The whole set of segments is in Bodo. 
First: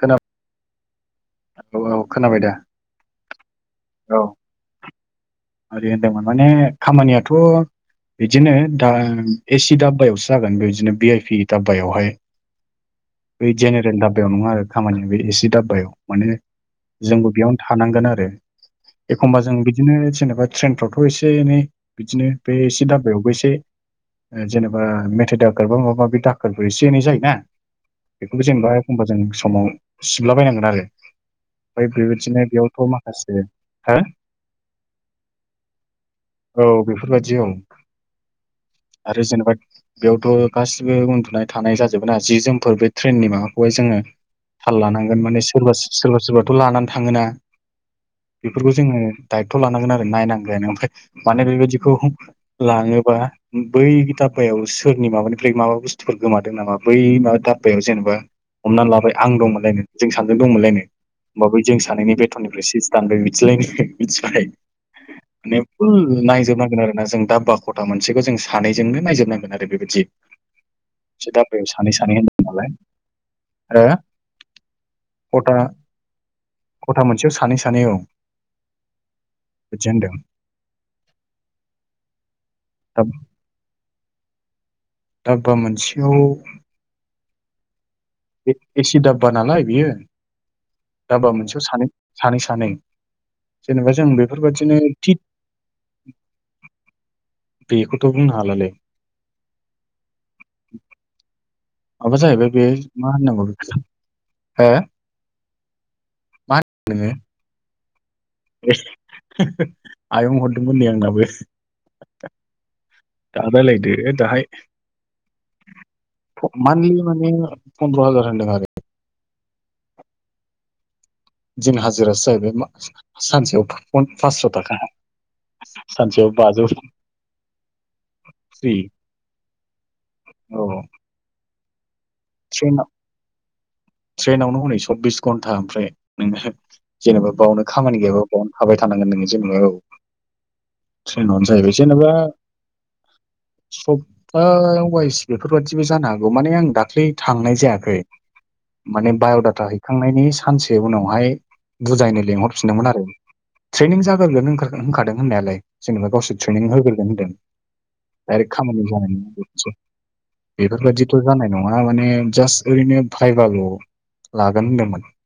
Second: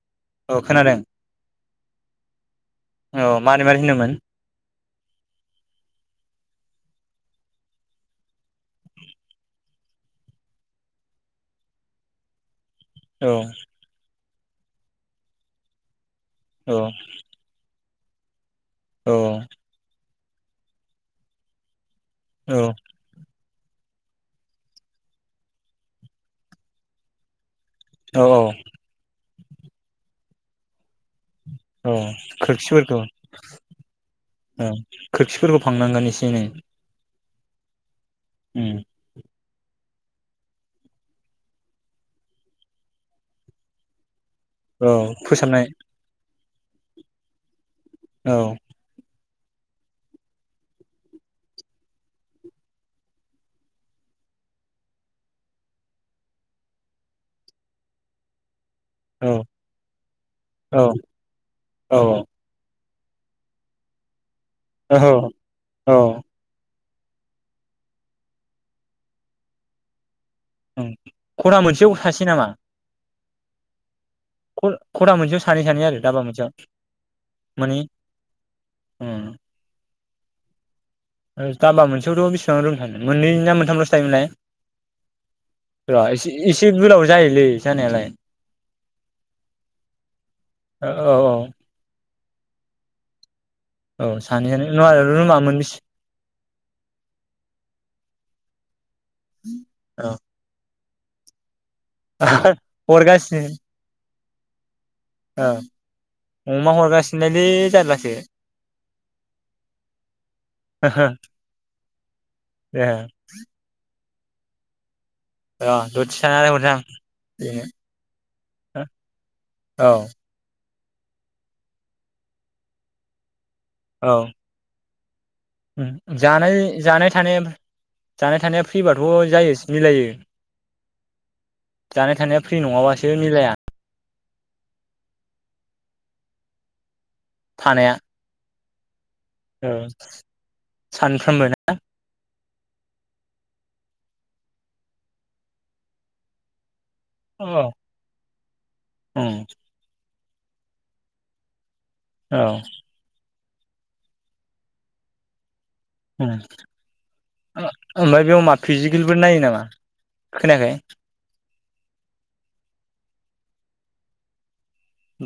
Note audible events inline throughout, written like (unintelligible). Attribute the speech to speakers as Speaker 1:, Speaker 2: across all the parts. Speaker 1: खोना
Speaker 2: औ खोनादों
Speaker 1: औ औ खोनाबाय दा
Speaker 2: औ मारै मारै होनोमोन
Speaker 1: औ आरो होनदोंमोन माने खामानियाथ' बिदिनो दा एसि दाब्बायावसो जागोन बेबायदिनो बि आइ पि दाब्बायावहाय
Speaker 2: औ
Speaker 1: बैदियानो आरो दाब दाबायाव नङा आरो खामानिया बे एसि दाबबायाव माने
Speaker 2: औ
Speaker 1: जोंबो बेयावनो थानांगोन आरो
Speaker 2: औ
Speaker 1: दे एखमबा जों बिदिनो जेन ओ ट्रेनफ्रावथ' एसे एनै बिदिनो बे
Speaker 2: औ
Speaker 1: एसि दाबायावबो एसे ओ जेनेबा मेथाइ दाखोर बा माबा माबि दाखोरफोर एसे एनै जायोना
Speaker 2: औ
Speaker 1: बेखौबो
Speaker 2: औ
Speaker 1: जेनेबा एखमबा जों समाव सि थुमला बायनांगोन आरो ओमफ्राय
Speaker 2: औ
Speaker 1: बेबायदिनो बेयावथ'
Speaker 2: खोरखिफोरखौ
Speaker 1: माखासे हो
Speaker 2: फोरखौ फांनांगोन एसे एनै
Speaker 1: बे बदियाव
Speaker 2: उम
Speaker 1: आरो जेनेबा बेयावथ गासिबो उन्दुनाय थानाय जाजोबोन आरो जि जोमफोर बे ट्रेननि माबाखौहाय जोङो थाल
Speaker 2: औ
Speaker 1: लानांगोन माने
Speaker 2: फोसाबनाय
Speaker 1: सोरबा सोरबा सोरबाथ लानानै थाङोना
Speaker 2: औ
Speaker 1: बेफोरखौ जोङो दायथ लानांगोना नायनांगोन ओमफ्राय माने बेबायदिखौ लाङोबा बै दाब्बायाव सोरनि माबानिफ्राय माबा बुस्थुफोर गोमादों नामा बै माबा दाब्बायाव जेनेबा हमनानै लाबाय
Speaker 2: औ
Speaker 1: आं दंमोनलायनो जों सानैदोंजों
Speaker 2: औ
Speaker 1: दंमोनलायनो होमबा बै जों सानैनि
Speaker 2: औ
Speaker 1: बेथननिफ्राय सि दानबाय बिदिलाइनो मिथिबाय
Speaker 2: औ
Speaker 1: ने
Speaker 2: औ
Speaker 1: फुल नाजोबनांगोन‌ आरो दा जों दाब बा खथा मोनसेखौ जों सानैजोंनो नायजोबनांगोन आरो बेबायद
Speaker 2: उम खना मोनसेयाव सासे नामा
Speaker 1: ओ
Speaker 2: खथ खथा मोनसेयाव सानै सानै आरो दाबा मोनसेयाव
Speaker 1: खथा मोनसेयाव सानै
Speaker 2: मोने
Speaker 1: सानै
Speaker 2: ओ
Speaker 1: न्दों
Speaker 2: ओ दामबा मोनसेयावथ बिस रुम थानो मोननै ना मोनथामस योमोनलाय
Speaker 1: दाब्बा
Speaker 2: र
Speaker 1: मोनसेयाव
Speaker 2: एस एसे गोलाव जायोलै फैसा होनायालाय
Speaker 1: ए एसि दाबबा नालाय बियो
Speaker 2: औ औ
Speaker 1: दाबबा
Speaker 2: औ
Speaker 1: मोनसेयाव सानै सानै-सानै जेनेबा
Speaker 2: औ
Speaker 1: जों
Speaker 2: सानै सानै
Speaker 1: बेफोरबादिनो
Speaker 2: रुमा मोनबेसे
Speaker 1: थिख बेखौथ बुनो हा हालालै
Speaker 2: औ
Speaker 1: आबा जाहैबाय बे मा होननांगौ
Speaker 2: हरगासिनो
Speaker 1: बेखौ हो
Speaker 2: ओ अमा अरगासिनोलै जारलास बे
Speaker 1: ए आयं हरदोंमोन नै आंनाबो
Speaker 2: ए
Speaker 1: दा रालायदो दाहाय
Speaker 2: र' दसे थानानै हरसां
Speaker 1: मानि माने
Speaker 2: बेनो
Speaker 1: पन्द्र हाजार होनदों आरो
Speaker 2: औ
Speaker 1: दिन हाजिरासो जाहैबायमा सानसेआव फन फासस' थाखा
Speaker 2: अम
Speaker 1: सानसेयाव बाजौ
Speaker 2: जानाय-जानाय थानाया जानाय थानाया
Speaker 1: फ्रि
Speaker 2: फ्रिबाथ' जायो मिलायो
Speaker 1: औ
Speaker 2: जानाय थानाया फ्रि
Speaker 1: ट्रेन
Speaker 2: नङाबासो मिलाया
Speaker 1: ट्रेनावनो हनै सबिस घन्टा ओमफ्राय नोङो जेनेबा बावनो
Speaker 2: थानाया
Speaker 1: खामानि गैयाबो बावनो थाबाय थानांगोन नोङो जेनेबा औ
Speaker 2: सानफ्रोमबो
Speaker 1: ट्रेनावनो
Speaker 2: ना
Speaker 1: जाहैबाय जेनेबा सब ओ वाइस बेफोरबायाददिबो जानो हागौ माने आं दाख्लै थांनाय
Speaker 2: औ
Speaker 1: जायाखै माने
Speaker 2: उम
Speaker 1: बाय'डाटा हैखांनायनि सानसे उनावहाय बुजायनो
Speaker 2: औ
Speaker 1: लेंंहरफिनदोंमोन आरो ट्रेनिं जाग्रोगोन होनखा होनखादों होननायालाय जेनेबा
Speaker 2: उम
Speaker 1: गावसोर ट्रेनिं होग्रोगोन होनदों
Speaker 2: ओमफ्राय बेयाव
Speaker 1: डाइरेक्ट
Speaker 2: मा
Speaker 1: खामानि जानाय
Speaker 2: फिजिकेलफोर नायो नामा
Speaker 1: नोगा
Speaker 2: खोनायाखै
Speaker 1: बेफोरबायदिथ' जानाय नङा माने जास्त ओरैनो भायभाल' ला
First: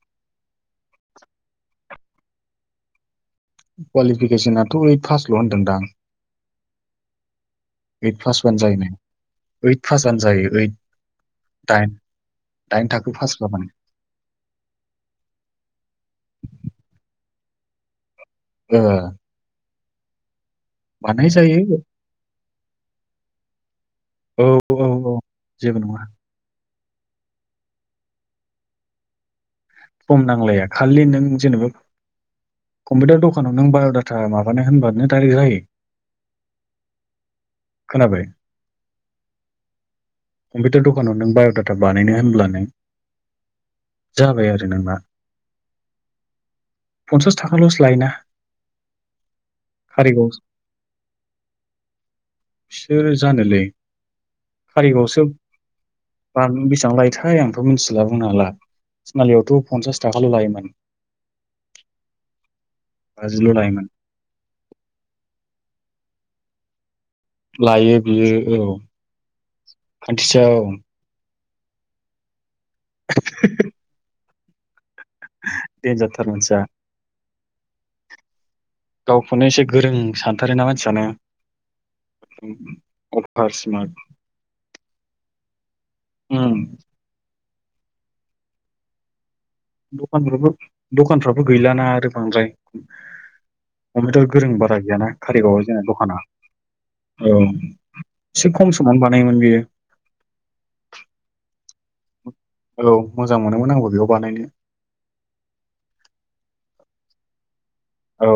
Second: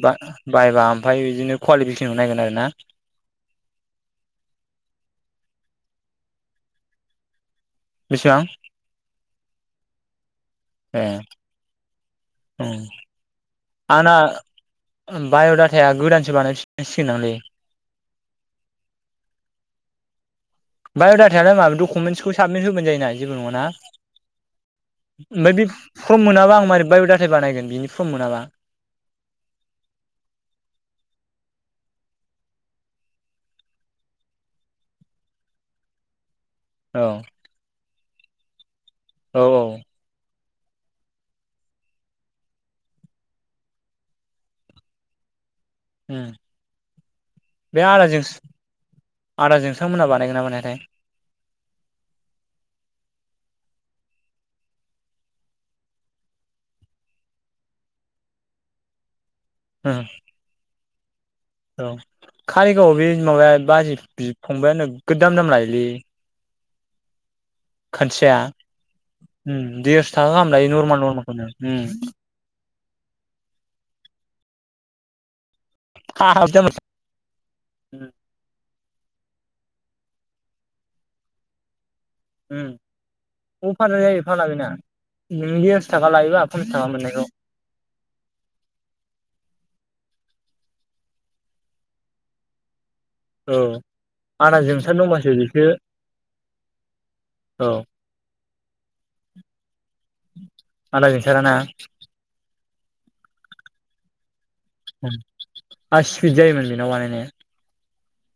Speaker 2: दा भायभा ओमफ्राय बिदिनो कवालिफिक नायगोन आरोना
Speaker 1: कवालिफिकेसनाथ' ओइद फासल' होनदोंदां ओइद
Speaker 2: बेसेबां
Speaker 1: पास बानोजायोनो ओइद पास होनजायो ओइद
Speaker 2: ए
Speaker 1: टाइम।
Speaker 2: आंना बाय' डाटाया गोदानसो बानाय फिनांसिगोन दांलै।
Speaker 1: ओ
Speaker 2: बाय'
Speaker 1: बानाय
Speaker 2: डाटा यालाय मा
Speaker 1: जायो
Speaker 2: डकुमेन्टसखौ साबमिट होबानो जायोना जेबो नङाना?
Speaker 1: औ औ औ
Speaker 2: ओमफ्राय बे
Speaker 1: जेबो नङा
Speaker 2: फर्म मोनाबा आं मारै बाय' दाथा बानायगोन बिनि फर्म मोनाबा?
Speaker 1: फर्म नांलाया खालि नों जेनेबा कम्पिउटार दखानाव नों बाय'डाटा माबानो होनबानो डाइरेक्ट जायो।
Speaker 2: औ।
Speaker 1: खोनाबाय?
Speaker 2: औ औ।
Speaker 1: कम्पिउटार दखानाव नों बाय'डाटा बानायनो होनब्लानो जाबाय आरो। जेनेबा
Speaker 2: ओ बे आदा
Speaker 1: लायोना
Speaker 2: जोंस आदा जोंसांर मोना
Speaker 1: कारिगाव
Speaker 2: बानायगोना बानायथाय?
Speaker 1: बिसोर जानोलै कारिगाव आवसो बान बेसेबां लायोथाय आंथ' मिथिला बुंनो हाला तिनालियाव थ' पन्सास थाखाल' लायोमोन।
Speaker 2: औ कारिगाव आव बे
Speaker 1: बाजिल'
Speaker 2: माबाया
Speaker 1: लायोमोन
Speaker 2: बाजै बि फंबाया नो गोद दाम दाम लायोलै।
Speaker 1: लायो बियो
Speaker 2: खाथिया
Speaker 1: औ
Speaker 2: देरस' थाखा गाहाम लायो
Speaker 1: खान्थिसेयाव
Speaker 2: नरमेल माल उम।
Speaker 1: (inaudible) देन जारथार मानसिया।
Speaker 2: उम
Speaker 1: गावखौनो एसे गोरों सानथारो ना मानसियानो। अभार
Speaker 2: ओ अफार
Speaker 1: स्मार्ट
Speaker 2: द्राय जायो फाग्ला बेना। (unintelligible) आस थाखा लायोबा (unintelligible)
Speaker 1: उम
Speaker 2: थाखा मोननायखौ।
Speaker 1: दखान फ्राबो दखान फ्राबो गैलाना आरो बांद्राय।
Speaker 2: औ
Speaker 1: कम्पिउटार गोरों
Speaker 2: आदा
Speaker 1: बारा
Speaker 2: जोंसार
Speaker 1: गैयाना
Speaker 2: दंबासो
Speaker 1: कारिगाव
Speaker 2: बेसो
Speaker 1: आव जोंना दखाना औ। एसे खम समावनो बानायो मोन बेयो।
Speaker 2: आदा जोंसारा ना?
Speaker 1: औ मोजां मोनोमोन आंबो बेयाव बानायनो।
Speaker 2: आ स्पिड जायोमोन बेनाव बानायनाया।
Speaker 1: औ।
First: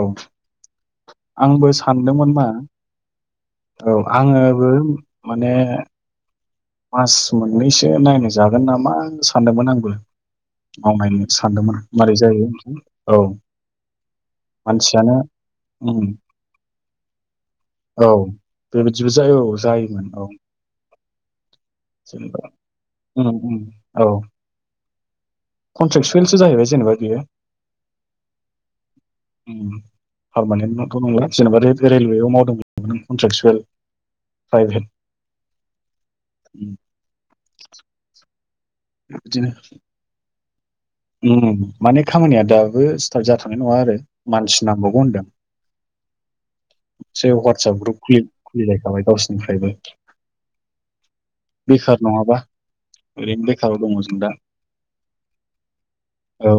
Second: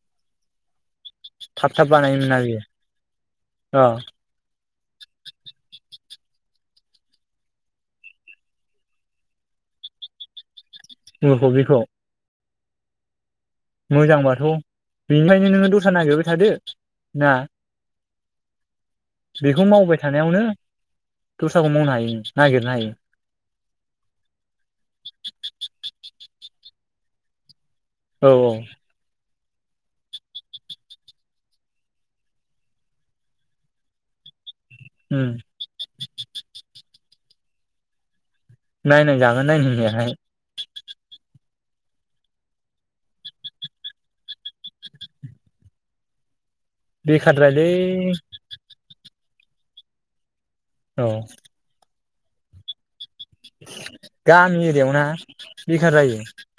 Speaker 1: आंबो
Speaker 2: थाब थाब
Speaker 1: सान
Speaker 2: बानायोमोन
Speaker 1: दोंमोन
Speaker 2: ना
Speaker 1: मा
Speaker 2: बियो अ
Speaker 1: औ आङो बो माने मास मोननैसो नायनाय जागोन नामा सानदोंमोन आंबो। मावनायनो
Speaker 2: उलखौ
Speaker 1: सानदोंमोन
Speaker 2: बेखौ
Speaker 1: आं मारै जायो। औ।
Speaker 2: मोजांबाथ'
Speaker 1: मानसियानो
Speaker 2: बेनिफ्राय नोङो दस्रा
Speaker 1: उम
Speaker 2: नागिरबाय थादो। ना?
Speaker 1: औ बेबायदिबो जायो औ
Speaker 2: बेखौ मावबाय
Speaker 1: जायोमोन औ।
Speaker 2: थानायावनो दस्राखौ मावनो हायो
Speaker 1: जेनेबा
Speaker 2: नागिरनो हायो।
Speaker 1: उम औ कन्ट्रेक्सुयेलसो जाहैबाय जेनेबा बियो
Speaker 2: औ औ।
Speaker 1: पारमानेन्टथ' नंला जेनेबा रेलवेआव मावदोंमोन कन्ट्रेकसुयेल। प्राइभेट।
Speaker 2: उम
Speaker 1: (inaudible)
Speaker 2: नायनाय जागोन
Speaker 1: बिदिनो
Speaker 2: नायनायाहाय।
Speaker 1: उम माने खामानिया दाबो स्टार्ट जाथनाय नङा आरो मानसि नांबावगौ होनदों। मोनसे
Speaker 2: बेखारद्रायलै
Speaker 1: वाट्सएप ग्रुप खुलि (unintelligible) (unintelligible)
Speaker 2: औ।
Speaker 1: बेखार नङाबा। ओरैनो बेखाराव दङ जों दा
Speaker 2: गामि एरिआयावना बेखार जायो
Speaker 1: औ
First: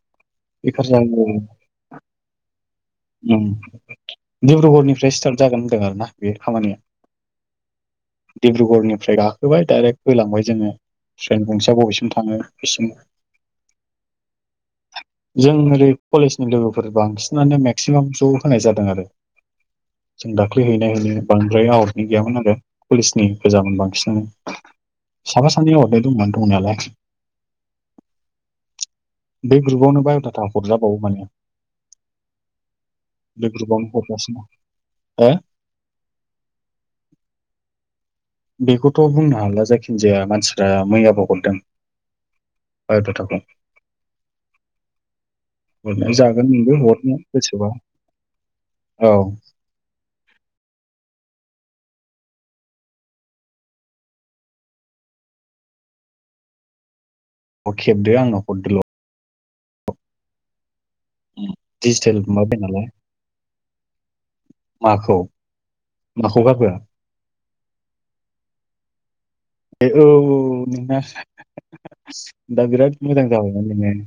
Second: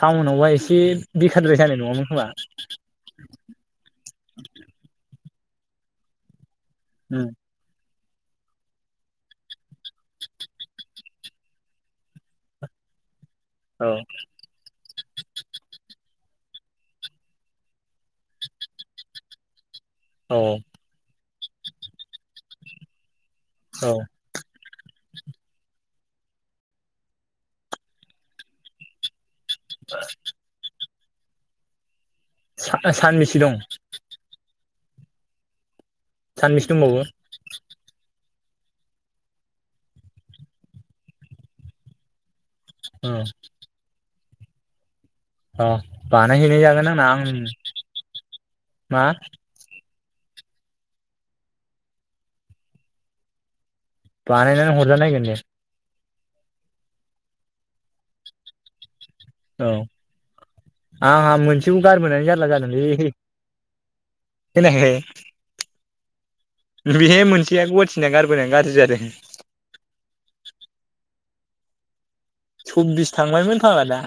Speaker 2: टाउनावबा एसे
Speaker 1: बेखार जायो
Speaker 2: बेखारद्राय जानाय नङामोन खोमा।
Speaker 1: उम डिब्रुगरनिफ्राय स्टार्ट जागोन होन्दों आरो ना बे खामानिया।
Speaker 2: उम।
Speaker 1: डिब्रुगरनिफ्राय गाखोबाय डाइरेक्ट होलांबाय जोङो ट्रेन गंसेया बबेसिम थाङो। बेसिम।
Speaker 2: औ
Speaker 1: जों ओरै कलेजनि लोगोफोर बांसिनानो मेक्सिमाम ज' होनाय जादों आरो जों
Speaker 2: औ
Speaker 1: दाख्लै हैनाय यानो। बांद्राय आवटनि गैयामोन आरो कलेजनि गोजामोन
Speaker 2: औ
Speaker 1: बांसिनानो साफा सानै (unintelligible) दंमोन दंनायालाय। बे ग्रुपावनो बाय'दाटा (unintelligible) (unintelligible)
Speaker 2: (unintelligible) सानबैसे दं।
Speaker 1: हरगासिनो हो
Speaker 2: सानबैसे दंबावो।
Speaker 1: बेखौथ' बुंनो हाला जायखिजाया मानसिफ्रा मैयाबो हरदों।
Speaker 2: अ
Speaker 1: बाय'दाटाखौ।
Speaker 2: अ
Speaker 1: हरनायजागोन
Speaker 2: बानायहैनाय
Speaker 1: नोंबो
Speaker 2: जागोन आंना
Speaker 1: हरनो
Speaker 2: आं
Speaker 1: गोसोबा
Speaker 2: मा
Speaker 1: औ।
Speaker 2: बानायनानै हरजा नायगोन दे
Speaker 1: अ'खे दे आंनो हरदोल'
Speaker 2: औ आंहा मोनसेखौ
Speaker 1: डिजिटेल
Speaker 2: गारबोनानै जारला
Speaker 1: माबाबाय
Speaker 2: जादोंलै
Speaker 1: नालाय
Speaker 2: खोनायाखै
Speaker 1: माखौ माखौ गारबोआ
Speaker 2: बेहाय मोनसे गुवाहाटिना गारबोनानै गाज्रि जादों
Speaker 1: ए औ औ नोंना दा बिराद
Speaker 2: सब्बिस
Speaker 1: मोजां
Speaker 2: थांबायमोन
Speaker 1: जाबायना
Speaker 2: फाग्ला
Speaker 1: नोङो
Speaker 2: दा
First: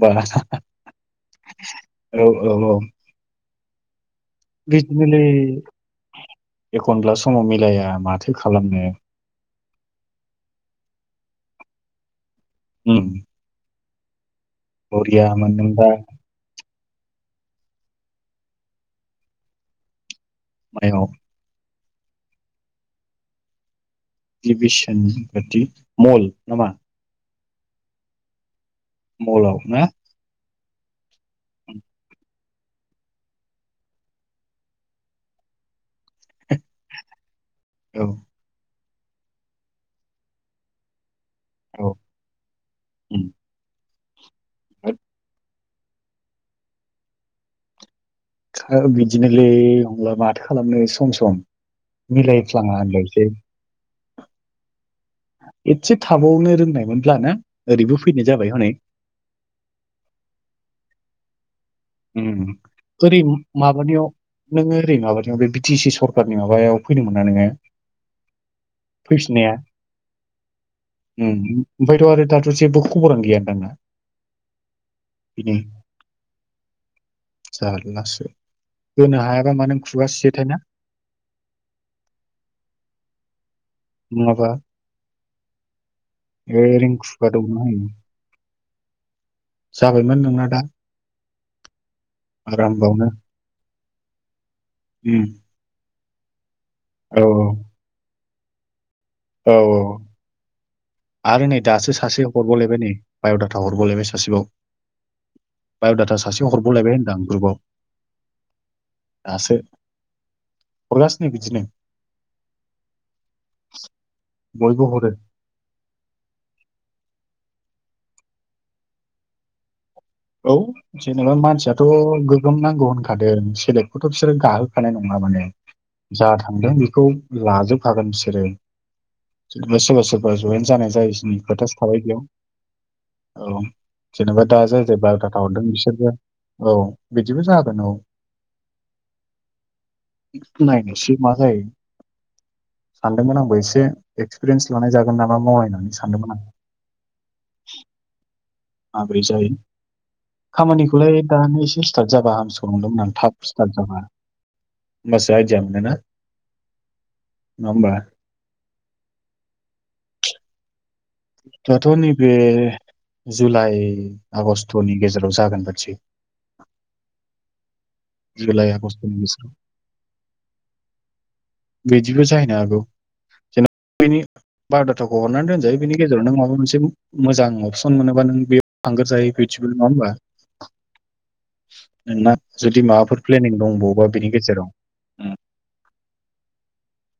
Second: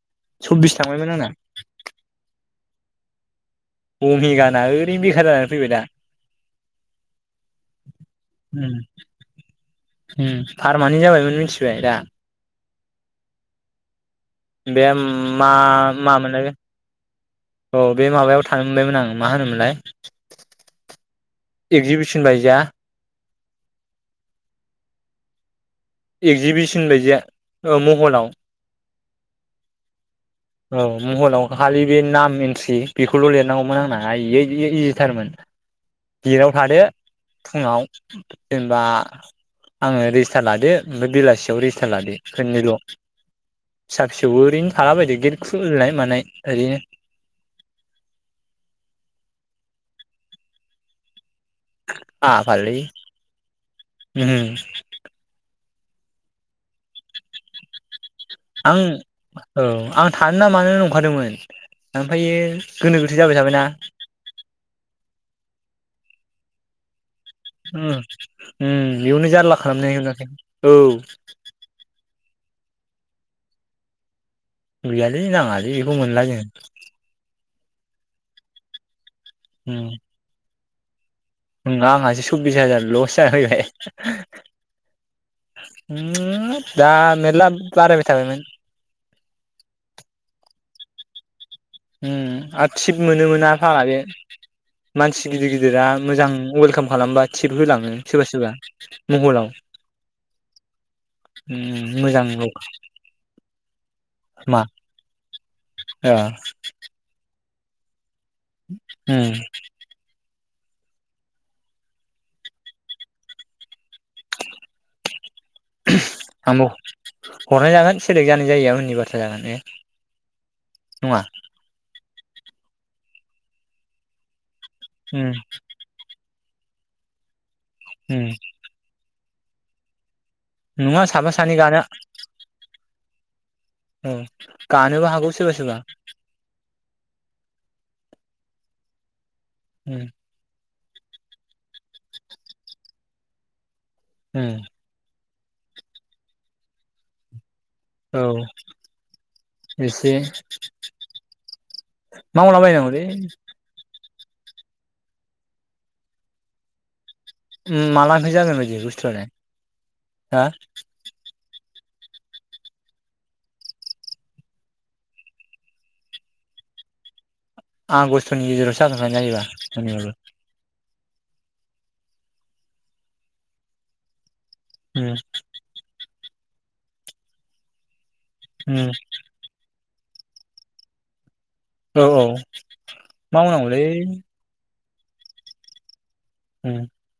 Speaker 1: बा
Speaker 2: सब्बिस थांबायमोन आंना
Speaker 1: औ औ औ
Speaker 2: अमेगाना
Speaker 1: (inaudible)
Speaker 2: ओरैनो
Speaker 1: बिदिनोलै
Speaker 2: बेखार जानानै फैबाय दा
Speaker 1: एखनब्ला समाव मिलाया माथो खालामनो
Speaker 2: फारमानेन्त जाबायमोन मिथिबाय दा
Speaker 1: ओम
Speaker 2: बे मा
Speaker 1: मोनदोंबा
Speaker 2: मा मोनलाय औ बे माबायाव थानो मोनबायमोन आं मा होनोमोनलाय
Speaker 1: मायाव
Speaker 2: एगजिबिसन बायदिया
Speaker 1: एगजिबिसन बादि मल नामा
Speaker 2: एगजिबिसन बायदिया औ महलाव
Speaker 1: मलाव ना
Speaker 2: औ महलाव खालि बे नाम एन्ट्रि बेखौल' लिरनांगौमोन आंनाहाय इयो इयो इजिथारमोन गेटाव थादो फुङाव
Speaker 1: औ
Speaker 2: जेनेबा आङो रेजिस्टार लादो ओमफ्राय बेला एसेयाव रिस्टार
Speaker 1: औ
Speaker 2: लादो खोनैल'
Speaker 1: उम
Speaker 2: थेवबो ओरैनो थाला बायदो गेद खु खुलिनाय मानाय ओरैनो
Speaker 1: बिदिनोलै हब्ला माथो खालामनो सम सम मिलायफ्लाङा होनलायनोसै
Speaker 2: ओम
Speaker 1: एसे थाबावनो रोंनायमोनब्ला नो
Speaker 2: आं औ आं थानो ना मानो नं खादोंमोन
Speaker 1: ओम ओरै माबानियाव नोङो ओरै माबानियाव बे टि सि सरखारनि माबायाव फैदोंमोन
Speaker 2: ओ उम बेयावनो
Speaker 1: फैफिननाया
Speaker 2: जारला खालामनाय जादों औ
Speaker 1: उम ओमफ्रायथ' आरो दाथ' जेबो खबरानो गैयादां ना
Speaker 2: गैयालै नाङालै बेखौ मोनला जों
Speaker 1: जारलासो होनो हायाबा
Speaker 2: उम
Speaker 1: मानो नों खुगासियोथाय ना?
Speaker 2: उम आंहासो सब्बिस हाजार लस जाफैबाय।
Speaker 1: नङाबा
Speaker 2: उम दा
Speaker 1: ओरैनो खुगा
Speaker 2: मेरला
Speaker 1: दौना होयो
Speaker 2: बारायबाय थाबायमोन।
Speaker 1: जाबायमोन नोंना दा
Speaker 2: उम आरो थिप
Speaker 1: आरामबावनो
Speaker 2: मोनोममोन ना फारा बे (inaudible) मानसि
Speaker 1: उम
Speaker 2: गिदिर गिदिरा मोजां वेलकाम
Speaker 1: औ
Speaker 2: खालामबा थिप होलाङो। सोरबा सोरबा। महलाव
Speaker 1: औ औ आरो नै दासो
Speaker 2: उम
Speaker 1: सासे
Speaker 2: मोजांल'
Speaker 1: हरबावलायबाय नै बाय'डाटा हरबावलायबाय सासेबाव।
Speaker 2: खोमा ओ
Speaker 1: बाय'डाटा सासे हरबावलायबाय होनदां आ ग्रुपआव।
Speaker 2: उम।
Speaker 1: हरगासिनो बिदिनो (inaudible) बयबो हरो।
Speaker 2: आंबो हरनाय जागोन सेलेक्ट जानाय जायिया उननि बाथ्रा जागोन ने?
Speaker 1: औ जेनेबा मानसियाथ' गोगोम नांगौ होनखादादों सेलेकखौथ' बिसोरो गा होनाय नङा
Speaker 2: उम
Speaker 1: माने जाथ थांदों बेखौ लाजोब खागोन
Speaker 2: उम
Speaker 1: बिसोरो। सोरबा सोरबा जयेन जानाय
Speaker 2: नङा साफा
Speaker 1: जायिनि
Speaker 2: सानै
Speaker 1: खोथासो
Speaker 2: गानो
Speaker 1: थाबाय बेयाव औ
Speaker 2: औ
Speaker 1: जेनेबा दा जाय सोर
Speaker 2: गानोबो हागौ
Speaker 1: बाय'दाटा
Speaker 2: सोरबा
Speaker 1: हरदों
Speaker 2: सोरबा
Speaker 1: बिसोरबो औ बिदिबो जागोन औ।
Speaker 2: उम
Speaker 1: नायनोसै मा जायो सानदोंमोन आंबो एसे
Speaker 2: उम
Speaker 1: एक्सप्रेनस लानाय जागोन ना मा मावनाय होननानै सानदोंमोन आं।
Speaker 2: औ।
Speaker 1: माब्रै जायो
Speaker 2: एसे
Speaker 1: खामानिखौलाय दानि एसे स्टार्ट जाबा हामसिगौ
Speaker 2: मावलाबायनांगौलै
Speaker 1: नंदोंमोन आं थाब स्टार्ट जाबा। होमबासो आइदिया मोनो ना
Speaker 2: ओम मालानिफराय जागोन बादि बुस्थु आलाय हा?
Speaker 1: दाथ' नैबे जुलाइ आगष्टनि गेजेराव जागोन बादिसो।
Speaker 2: आगष्ट'नि गेजेरावसो जागोना जायोबा आंनि बाबो
Speaker 1: बिदिबो जाहैनो हागौ जेन'ब बेनि
Speaker 2: उम
Speaker 1: बाय'दााथाखौ हरनानै दोनजायो बेनि गेजे नों माबा मोनसे मोजां अपसन मोनो नंङा बा नों
Speaker 2: उम
Speaker 1: थुंग्रोजायो बिथिंबो नंङा ओनबा?
Speaker 2: औ औ।
Speaker 1: माबाफोर प्लेनिं
Speaker 2: मावनांगौलै
Speaker 1: दंबावबा बिनि गेजेराव उम।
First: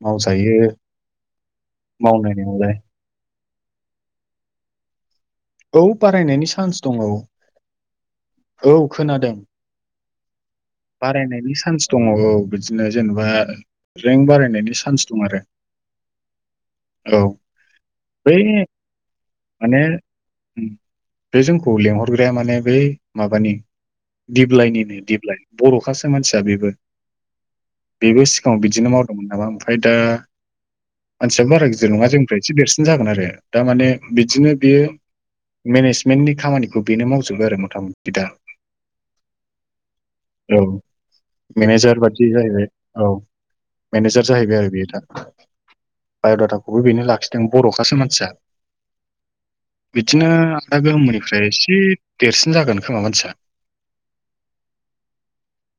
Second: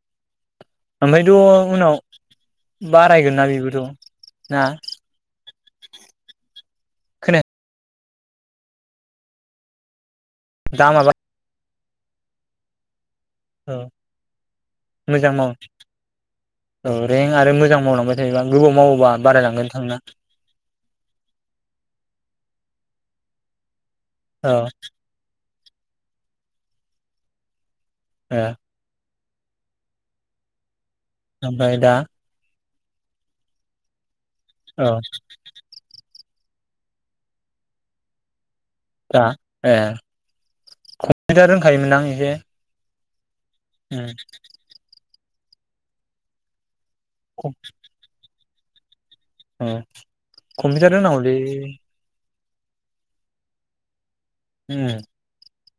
Speaker 1: मावजायो
Speaker 2: ओमफ्रायथ' उनाव
Speaker 1: मावनायनियालाय
Speaker 2: बारायगोन ना बेबोथ' ना?
Speaker 1: औ बारायनायनि चान्स दं औ
Speaker 2: खोनाया
Speaker 1: औ खोनादों
Speaker 2: दामा बा
Speaker 1: बारायनायनि सान्स दङ औ बिदिनो जेनेबा
Speaker 2: औ
Speaker 1: रेंक बारायनायनि चान्स दं
Speaker 2: मोजां
Speaker 1: आरो
Speaker 2: माव औ रें आरो मोजां मावलांबाय
Speaker 1: बै
Speaker 2: थायोबा गोबाव मावोबा बाराय लांगोनों
Speaker 1: माने
Speaker 2: थांना
Speaker 1: बे जोंखौ लेंहरग्राया माने बै माबानि
Speaker 2: औ
Speaker 1: दिबल्लायनिनो दिबल्लाय बर'खास मानसिया बेबो बेबो
Speaker 2: ए
Speaker 1: सिगाङाव बिदिनो माव (unintelligible) ओमफ्राय दा मानसिया बारा
Speaker 2: ओमफ्राय दा
Speaker 1: गिदिरङा जोंनिफ्राय एसे देरसिन दिनो जागोन आरो दामाने बिदिनो बियो
Speaker 2: औ
Speaker 1: मेनेस मेन्नि खामानिखौ बेनो मावजोबो आरो मथा मथि दा
Speaker 2: दा ए
Speaker 1: औ
Speaker 2: कम्पिउटार
Speaker 1: मेनेजार
Speaker 2: रोंखायोमोन दां
Speaker 1: बादि
Speaker 2: एसे
Speaker 1: जाहैबाय औ
Speaker 2: उम
Speaker 1: मेनेजार जाहैबाय आरो बेयो दा बाय' दाथा बेखौबो बेनो लाखिदों बर'खासो मानसिया
Speaker 2: औ
Speaker 1: बिदिनो आदा
Speaker 2: कम्पिउटार रोंनांगौलै
Speaker 1: गोमोनिफ्राय एसे देरसिन जागोन खोमा मानसिया ।
Speaker 2: उम ।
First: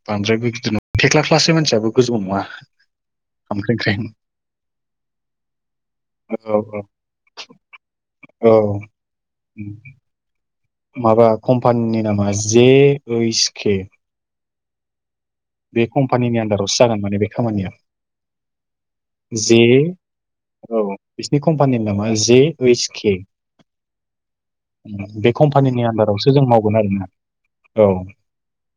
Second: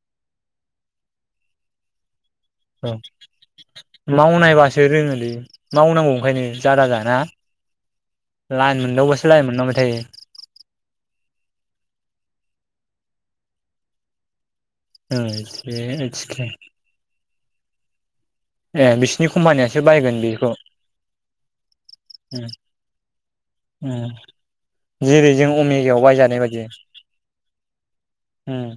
Speaker 1: बांद्रायबो गिदिर नङा थेख्ला क्लासनि मानसियाब गोजौ नङा ।
Speaker 2: औ मावनायबासो रोङोलै मावनांगौ ओंखायनो
Speaker 1: औ औ
Speaker 2: जादा जाना
Speaker 1: औ
Speaker 2: ना लान मोन दावबासो लाय मोनलांबाय थायो ।
Speaker 1: माबा कम्पानिनि नामा जे ओइस केे ।
Speaker 2: ओं
Speaker 1: बे कम्पानिनि
Speaker 2: एखे
Speaker 1: आन्दारावसो जागोन माने बे । खामानिआ ।
Speaker 2: ए बिसिनि कम्पानियासो बायगोन बेखौ ।
Speaker 1: बे कम कम्पानिनि नामा जे ओइस के
Speaker 2: उम
Speaker 1: बे
Speaker 2: जेरै जों
Speaker 1: कम्पानिनि
Speaker 2: अमेगायाव
Speaker 1: आन्दारावसो
Speaker 2: बायजानाय
Speaker 1: जों
Speaker 2: बायदि
Speaker 1: मावगोन आरोना औ
Speaker 2: उम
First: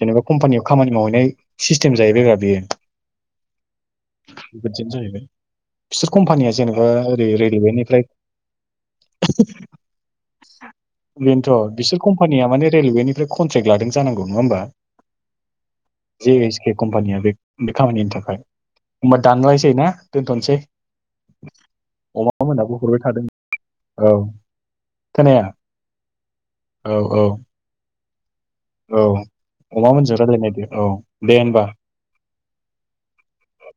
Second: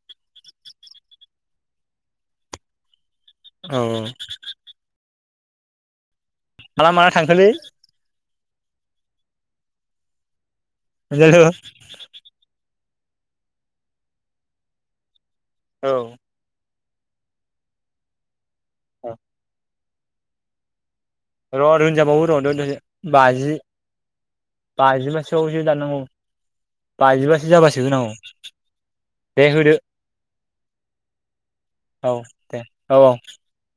Speaker 1: जेनेबा कमपानियाव । खामानि मावहैनाय सिस्टेम जाहैबाय ब्रा बेयो
Speaker 2: औ
Speaker 1: । बिदिनो जाहैबाय । (inaudible) कम्पानिया जेनेबा
Speaker 2: माला माला
Speaker 1: ओरै
Speaker 2: थांखोलै
Speaker 1: रेडिमेदनिफ्राय (inaudible)
Speaker 2: अनजालु
Speaker 1: बेनोथ' बिसोर कम्पानिया माने रेलवेनिफ्राय कनट्रेक्ट लादों जानांगौ नङा होमबा?
Speaker 2: औ ।
Speaker 1: बे कम्पानिया बे बे खामानिनि थाखाय मा दानलायनिसै ना दोनथ'नोसै ।
Speaker 2: र' दोनजाबावो र' दोनजायो
Speaker 1: थादों
Speaker 2: बाजि
Speaker 1: औ खोनाया
Speaker 2: बाजिबासोआवसो दानांगौ
Speaker 1: औ औ
Speaker 2: बाजिबासो जाबासो । जोंनाव ।
Speaker 1: औ अमा मोनजों रायलायनायदो औ दे होनबा
Speaker 2: औ दे औ औ।
Speaker 1: ।